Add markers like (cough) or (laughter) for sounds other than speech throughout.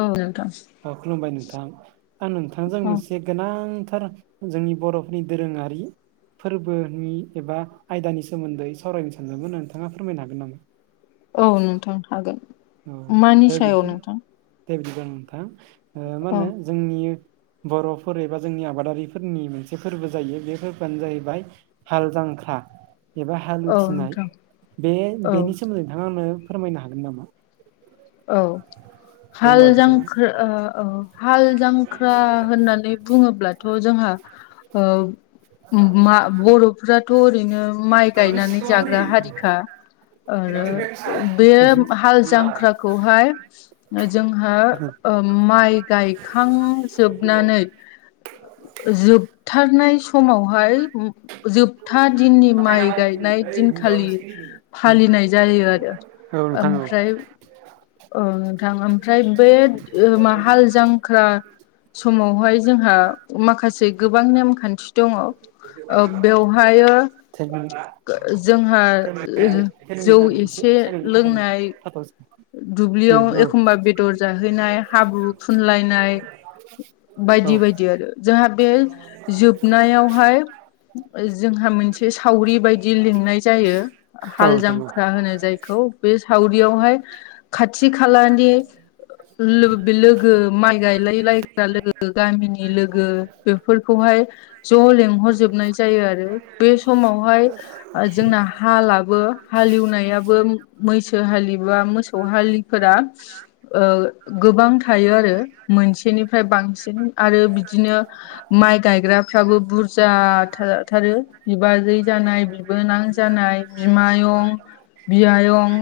औ नोंथां औ खुलुमबाय नोंथां आं नोंथांजों औ मोनसे गोनांथार जोंनि बर'फोरनि दोरोङारि फोरबोनि एबा आयदानि सोमोन्दै सावरायनो सानदोंमोन नोंथाङा फोरमायनो हागोन नामा औ नोंथां हागोन औ मानि दे सायाव बिदि नोंथां दे बिदि बा नोंथां मा औ होनो जोंनि बर'फोर एबा जोंनि आबादारिफोरनि मोनसे फोरबो जायो बे फोरबोआनो जाहैबाय फाल जांख्रा एबा औ हालुथिनाय नोंथां बे औ बेनि सोमोन्दै नोंथाङा आंनो फोरमायनो हागोन नामा औ दे हाल होमबा बिदिबा जांख्रा हाल जांख्रा होननानै बुङोब्लाथ' जोंहा औ मा बर'फ्राथ' ओरैनो माइ गायनानै जाग्रा हारिखा आरो बे हाल जांख्राखौहाय जोंहा ओ माइ गायखांजोबनानै जोबथारनाय समावहाय जोबथा दिननि माइ गायनाय दिनखालि फालिनाय जायो आरो औ नोंथां ओमफ्राय औ नोंथां ओमफ्राय बे मा हाल जांख्रा समावहाय जोंहा माखासे गोबां नेमखान्थि दङ ओ बेवहाय औ जोंहा एसे जौ एसे साइलेन्टआव थाथ'नि लोंनाय थाथ'नोसै उम दुब्लियाव औ एखमबा बेदर जाहैनाय हाब्रु फुनलायनाय औ बायदि बायदि आरो जोंहा बे जोबनायावहाय जोंहा मोनसे सावरि बायदि लिंनाय जायो औ हाल नोंथां जांख्रा होनो जाय खौ बे सावरियावहाय खाथि खालानि लोगो माइ गायलाय लायग्रा लोगो गामिनि लोगो बेफोरखौहाय ज' लेंहरजोबनाय जायो आरो बे समावहाय जोंना हालाबो हालवनायाबो मैसो हालि एबा मोसौ हालिफोरा ओ गोबां थायो आरो मोनसेनिफ्राय बांसिन आरो बिदिनो माइ गायग्राफ्राबो बुरज थाथारो बिबारै जानाय बि बोनां जानाय बिमायं बियायं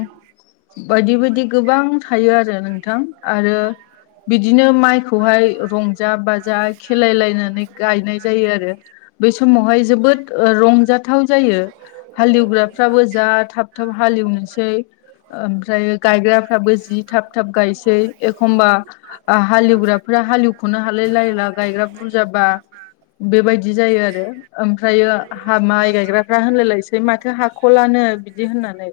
बायदि बायदि गोबां थायो आरो नोंथां आरो बिदिनो माइखौहाय रंजा बाजा खेलायलायनानै गायनाय जायो आरो बे समावहाय जोबोद ओ रंजाथाव जायो। हालेवग्राफ्राबो जा थाब थाब हालेवनोसै ओमफ्रायो गायग्राफ्राबो जि थाब थाब गायसै एखमबा ओ हालेवग्राफोरा हालेवख'नो हालाय लायला गायग्रा बुरजाबा बेबायदि जायो आरो। ओमफ्रायो हा माइ गायग्राफ्रा होनलायलायसै माथो हाख'लानो बिदि होननानै।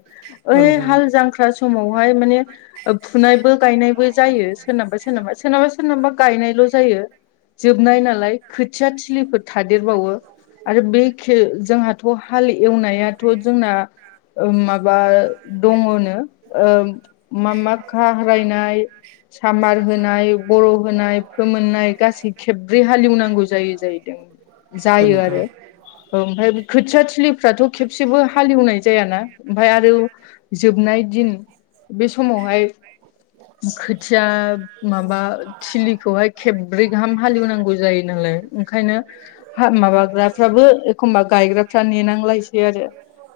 औ ओइ नोंथां हाल औ जांख्रा समावहाय माने ओ फुनायबो गायनायबो जायो सोरनाबा सोरनाबा सोरनाबा सोरनाबा गायनायल' जायो। जोबनाय नालाय खोथिया थिलिफोर थादेरबावो आरो बेखे जोंहाथ' हाल एवनायाथ' जोंना ओ माबा दङनो ओ मा मा खाहारायनाय सामार होनाय बर' होनाय फोमोननाय गासै खेबब्रै हालेवनांगौ जायो जाहैदों। औ जायो नोंथां आरो औ ओमफा खोथिया थिलिफ्राथ' खेबसेबो हालेवनाय जायाना ओमफाय आरो जोबनाय दिन बे समावहाय खोथिया माबा थिलिखौहाय खेबब्रै गाहाम हालेवनांगौ जायो नालाय ओंखायनो हा माबाग्राफ्राबो एखमबा गायग्राफ्रा नेनांलायसै आरो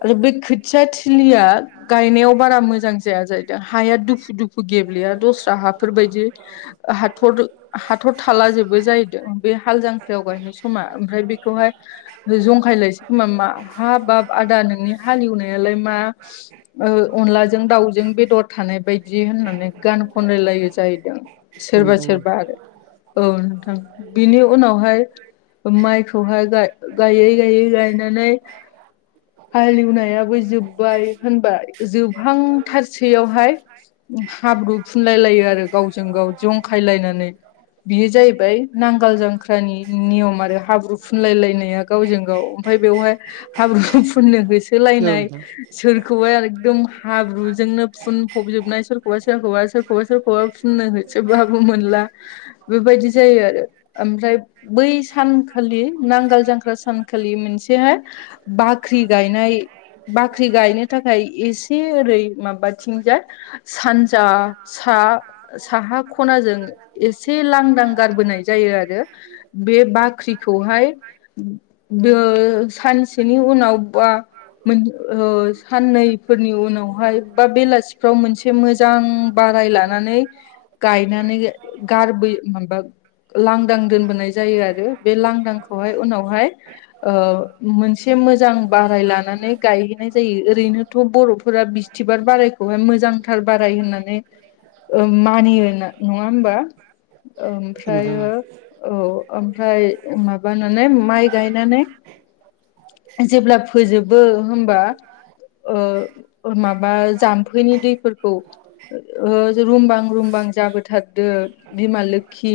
आरो बे खोथिया थिलिया गायनायाव बारा मोजां जाया जाहैदों हाया दुफु दुफु गेब्लेया दस्रा हाफोरबायदि ओ हाथर हाथर थाला जोबो जाहैदों बे हाल जांख्रायाव गायनाय समा ओमफ्राय बेखौहाय जंखायलायसै खोमा मा हाबाब आदा नोंनि हालेवनायालाय मा ओ अनलाजों दाउजों बेदर थानाय बायदि होननानै गान खनलायलायो जाहैदों। औ सोरबा नोंथां औ सोरबा आरो औ नोंथां बिनि उनावहाय ओ माइखौहाय गा-गायै गायै गायनानै हालेवनायाबो जोबबाय होनबा जोबहां थारसैयावहाय हाब्रु फुनलाय लायो आरो गावजों गाव जंखायलायनानै बियो जाहैबाय नांगाल जांख्रानि नियम आरो हाब्रु फुनलायलायनाया। गावजों गाव ओमफाय बेवहाय हाब्रु फुननो औ होसोलायनाय नोंथां सोरखौहाय आरो एकदम हाब्रुजोंनो फुनफबजोबनाय सोरखौबा सोरखौबा सोरखौबा सोरखौबा फुननो हो सोबाबो मोनला बेबायदि जायो आरो ओमफ्राय बै सानखालि नांगाल जांख्रा सानखालि मोनसेहाय बाख्रि गायनाय बाख्रि गायनो थाखाय एसे ओरै माबाथिंजाय सानजा सा साहा खनाजों एसे लांदां गारबोनाय जायो आरो। बे बाख्रिखौहाय दो सानसेनि उनाव बा मोन ओ साननै फोरनि उनावहाय बा बेलासिफ्राव मोनसे मोजां बाराय लानानै गायनानै गारबोयो माबा लांदां दोनबोनाय जायो आरो बे लांदांखौहाय उनावहाय ओ मोनसे मोजां बाराय लानानै गायहैनाय जायो ओरैनो थ' बर'फोरा बिस्थिबार बारायखौहाय मोजांथार बाराय होननानै ओ मानियोना नङा होमबा औ नोंथां ओमफ्रायो औ ओमफ्राय माबानानै माइ गायनानै जेब्ला फोजोबो होमबा ओ ओ माबा जाम्फैनि दैफोरखौ रुमबां रुमबां जाबोथारदो बिमा लोखि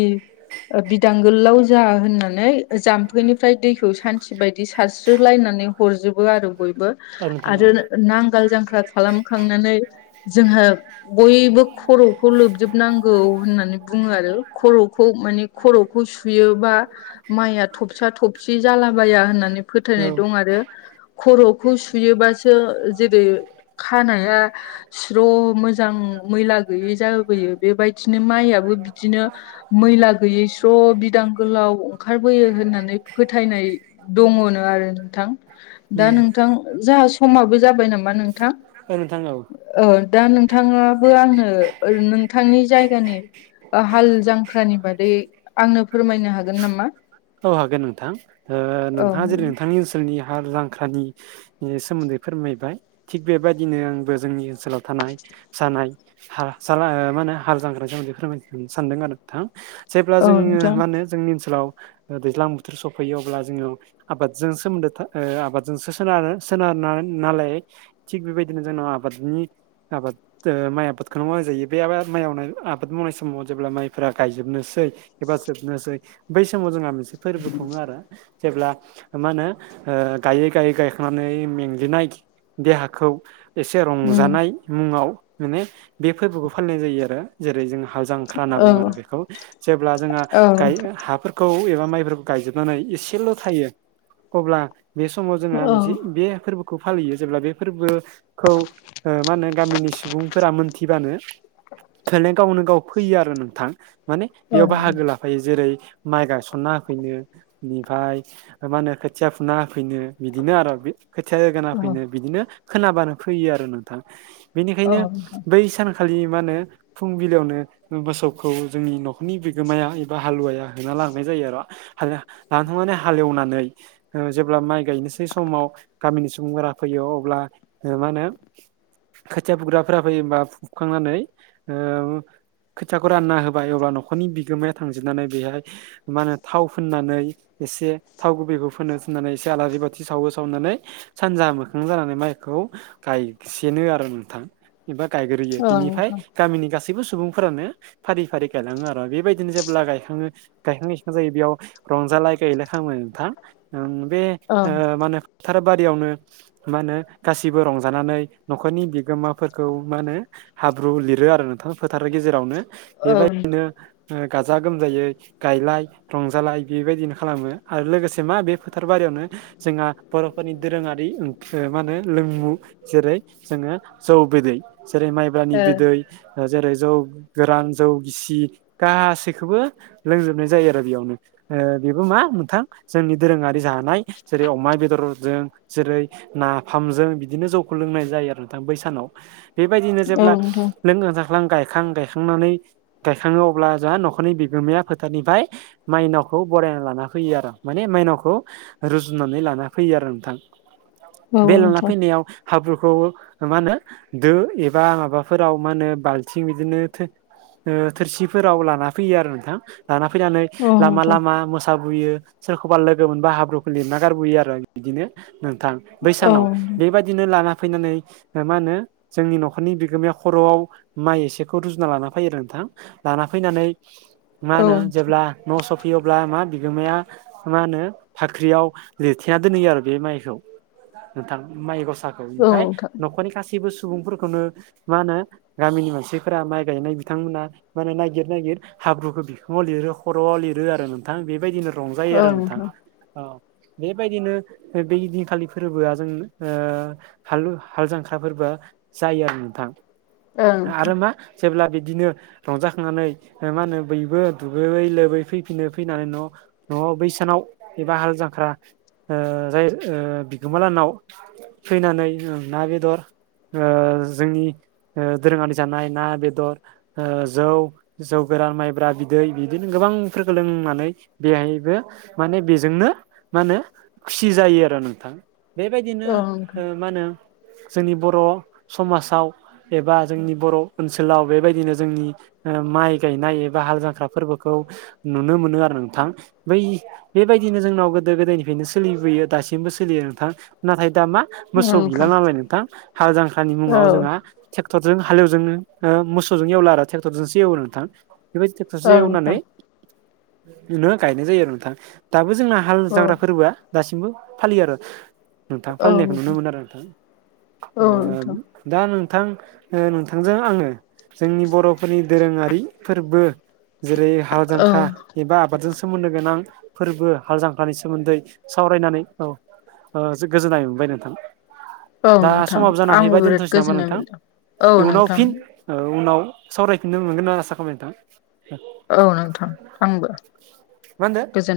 बिदां गोलाव जा होननानै जाम्फैनिफ्राय दैखौ सान्थि बायदि सारस्रोलायनानै हरजोबो आरो बयबो औ नोंथां औ आरो नांगाल जांख्रा खालामखांनानै जोंहा बयबो खर'खौ लोबजोबनांगौ होननानै बुङो आरो खर'खौ माने खर'खौ सुयोबा माइया थबसा थबसि जालाबाया होननानै फोथायनाय दं आरो खर'खौ सुयोबासो जेरै खानाया स्र' मोजां मैला गैयै जाबोयो बेबायदिनो माइयाबो बिदिनो मैला गैयै स्र' बिदां गोलाव ओंखारबोयो होननानै फोथायनाय दङनो आरो नोंथां उम दा नोंथां जा समाबो जाबाय नामा नोंथां ओ नोंथां औ औ दा नोंथाङाबो आंनो नोंथांनि जायगानि हाल जांख्रानि बादै आंनो फोरमायनो हागोन नामा औ हागोन नोंथां औ नोंथाङा जेरै नोंथांनि ओनसोलनि हाल जांख्रानि सोमोन्दै फोरमायबाय थिग बेबायदिनो आंबो जोंनि ओनसोलाव थानाय जानाय हार जाग्रा मा होनो जांख्राजों बेफोरबादि फोरमायनो सानदों आरो नोंथां जेब्ला औ जोङो नोंथां मा होनो जोंनि ओनसोलाव दैज्लां बोथोर सफैयो अब्ला जोङो आबादजों सोमोन्दो आबादजोंसो सोनारो सोनार नालाय थिग बेबायदिनो जोंना आबादनि आबाद माइ आबादखौनो मावजायो बे आबाद माइ आबाद मावनाय समाव जेब्ला माइफोरा गायजोबनोसै एबा सोबनोसै बै समाव जोंहा मोनसे फोरबो खुङो आरो जेब्ला मा होनो गायै गायै गायखांनानै मेंग्लिनाय देहाखौ एसे उम रंजानाय मुङाव माने बे फोरबोखौ फालिनाय जायो आरो जेरै जों हाल जांख्रा होनना औ बुङो आरो बेखौ जेब्ला जोंहा औ गाय नोंथां हाफोरखौ एबा माइफोरखौ गायजोबनानै एसेल' थायो अब्ला बे समाव जोंहा औ मोनसे बे फोरबोखौ खौ फालियो जेब्ला बे फोरबोखौ मा होनो गामिनि सुबुंफोरा मोनथिबानो खनाय गावनो गाव फैयो आरो नोंथां माने औ बेयाव बाहागो लाफायो जेरै माइ गासनना होफैनो ओमनिफ्राय मा होनो खोथिया फुना होफैनो बिदिनो आरो बे खोथिया जायगाना औ फैनो बिदिनो खोनाबानो फैयो आरो नोंथां औ बेनिखायनो नोंथां बै सानखालि मा होनो फुंबिलियावनो मोसौखौ जोंनि न'खरनि बिगोमाया एबा हालुवाया होना लांनाय जायो आरो हाला-लानथांनानै हालेवनानै जेब्ला माइ गायनोसै समाव गामिनि सुबुंफोरा फैयो अब्ला मा होनो खोथिया बुग्राफोरा फैयोबा फुबखांनानै ओ खोथियाखौ रानना होबाय अब्ला न'खरनि बिगोमाया थांजोबनानै बेहाय मा होनो थाव फोननानै एसे थाव गुबैखौ फोनो फिनानै एसे आलारि बाथि सावो सावनानै सानजा मोखां जानानै माइखौ गायसेनो आरो नोंथां एबा गायग्रोयो औ बिनिफाय नोंथां गामिनि गासैबो सुबुंफोरानो फारि फारि गायलाङो आरो बेबायदिनो जेब्ला गायखाङो गायखां जायो बेयाव रंजालाय गायलाय खालामो नोंथां बे औ मा होनो फोथारबारियावनो मा होनो गासिबो रंजानानै न'खरनि बिगोमाफोरखौ मा होनो हाब्रु लिरो आरो नोंथां फोथारनि गेजेरावनो औ बेबायदिनो गाजा गोमजायै गायलाय रंजालाय बेबायदिनो खालामो आरो लोगोसे मा बे फोथार बारियावनो जोंहा बर'फोरनि दोरोङारि ओं मा होनो लोंमु जेरै जोङो जौ बिदै जेरै ओ माइब्रानि बिदै औ जेरै जौ गोरान जौ गिसि गासैखौबो लोंजोबनाय जायो आरो यावनो बेबो मा मोनथां जोंनि दोरोङारि जानाय जेरै अमा बेदरजों जेरै नाफामजों बिदिनो जौखौ लोंनाय जायो आरो नोंथां बै सानाव बेबायदिनो जेब्ला नोंथां लोंखां जाख्लां गायखां गायखांनानै गायखाङो अब्ला जोंहा न'खरनि बिगोमाया फोथारनिफ्राय माइनावखौ बरायना लाना फैयो आरो माने माइनावखौ रुजुनानै लाना फैयो आरो नोंथां औ बे लाना नोंथां फैनायाव हाब्रुफोरखौ मा होनो दो एबा माबाफोराव मा होनो बाल्थिं बिदिनो थोरसिफोराव लाना फैयो आरो नोंथां लाना फैनानै औ लामा नोंथां लामा मोसाबोयो सोरखौबा लोगो मोनबा हाब्रुखौ लिरना गारबोयो आरो बिदिनो नोंथां औ बैसानाव बेबायदि बिदिनो लाना फैनानै मा होनो जोंनि न'खरनि बिगोमाया खर'आव माइ एसेखौ रुजुना लाना फैयो आरो नोंथां लाना फैनानै मा औ होनो जेब्ला न' सफैयोब्ला मा बिगोमाया मा होनो भाख्रियाव लिरथेना दोनहैयो आरो बे माइखौ नोंथां माइ गसा औ ओमफ्राय नोंथां न'खरनि गासैबो सुबुंफोरखौनो मा होनो गामिनि मानसिफोरा माइ गायनाय बिथांमोना माने नायगिर नायगिर हाब्रुखौ बिखुङाव लिरो खर'आव लिरो आरो नोंथां बेबायदिनो रंजायो आरो नोंथां औ बेबायदिनो बेदिनखालि फोरबोआ जों हालु हाल जांख्राफोरबो जायो आरो नोंथां औ नोंथां आरो मा जेब्ला बिदिनो रंजाखांनानै मा होनो बयबो दुगैयै लोबै फैफिनो फैनानै न' न'आव बैसानाव एबा हाल जांख्रा ओ जाय बिगोमाालानाव फैनानै ना बेदर जोंनि ओ दोरोङारि जानाय ना बेदर जौ जौ गोरान माइब्रा बिदै बिदिनो गोबांफोरखौ लोंनानै बेहायबो माने बेजोंनो मा होनो खुसि जायो आरो नोंथां बेबायदिनो औ मा होनो जोंनि बर' समाजाव एबा जोंनि बर' ओनसोलाव बेबायदिनो जोंनि माइ गायनाय एबा हाल जांख्रा फोरबोखौ खौ नुनो मोनो आरो नोंथां बै बेबायदिनो जोंनाव गोदो गोदायनिफ्रायनो सोलिबोयो दासिमबो सोलियो नोंथां नाथाय दा मा मोसौ गैला नोंथां नालाय नोंथां हाल जांख्रानि औ नोंथां औ मुङाव जोंहा ट्रेक्टरजों हालेवजों मोसौजों एवला आरो ट्रेक्टरजोंसो एवो नोंथां बेबायदि ट्रेक्टरसो औ एवनानै नोंथां (unintelligible) गायनाय जायो आरो नोंथां दाबो जोंना हाल औ जांख्रा फोरबोआ दासिमबो फालियो आरो नोंथाङा फालिनायखौ नुनो मोनो आरो नोंथां औ नोंथां दा नोंथां नोंथांजों आङो जोंनि बर' फोरनि दोरोङारि फोरबो जेरै हाल औ जांख्रा एबा आबादजों सोमोन्दो गोनां फोरबो हाल जांख्रानि सोमोन्दै सावरायनानै औ गोजोननाय मोनबाय नोंथां औ दा नोंथां समाबो जाना आंबो हैैबाय बिराद दोनथ'नोसै नामा गोजोननाय नोंथां मोनदों औ इयुनाव नोंथां फिन उनाव सावरायफिननो मोनगोन होनना आसा खामबाय नोंथां औ नोंथां आंबो मा होनदो गोजोन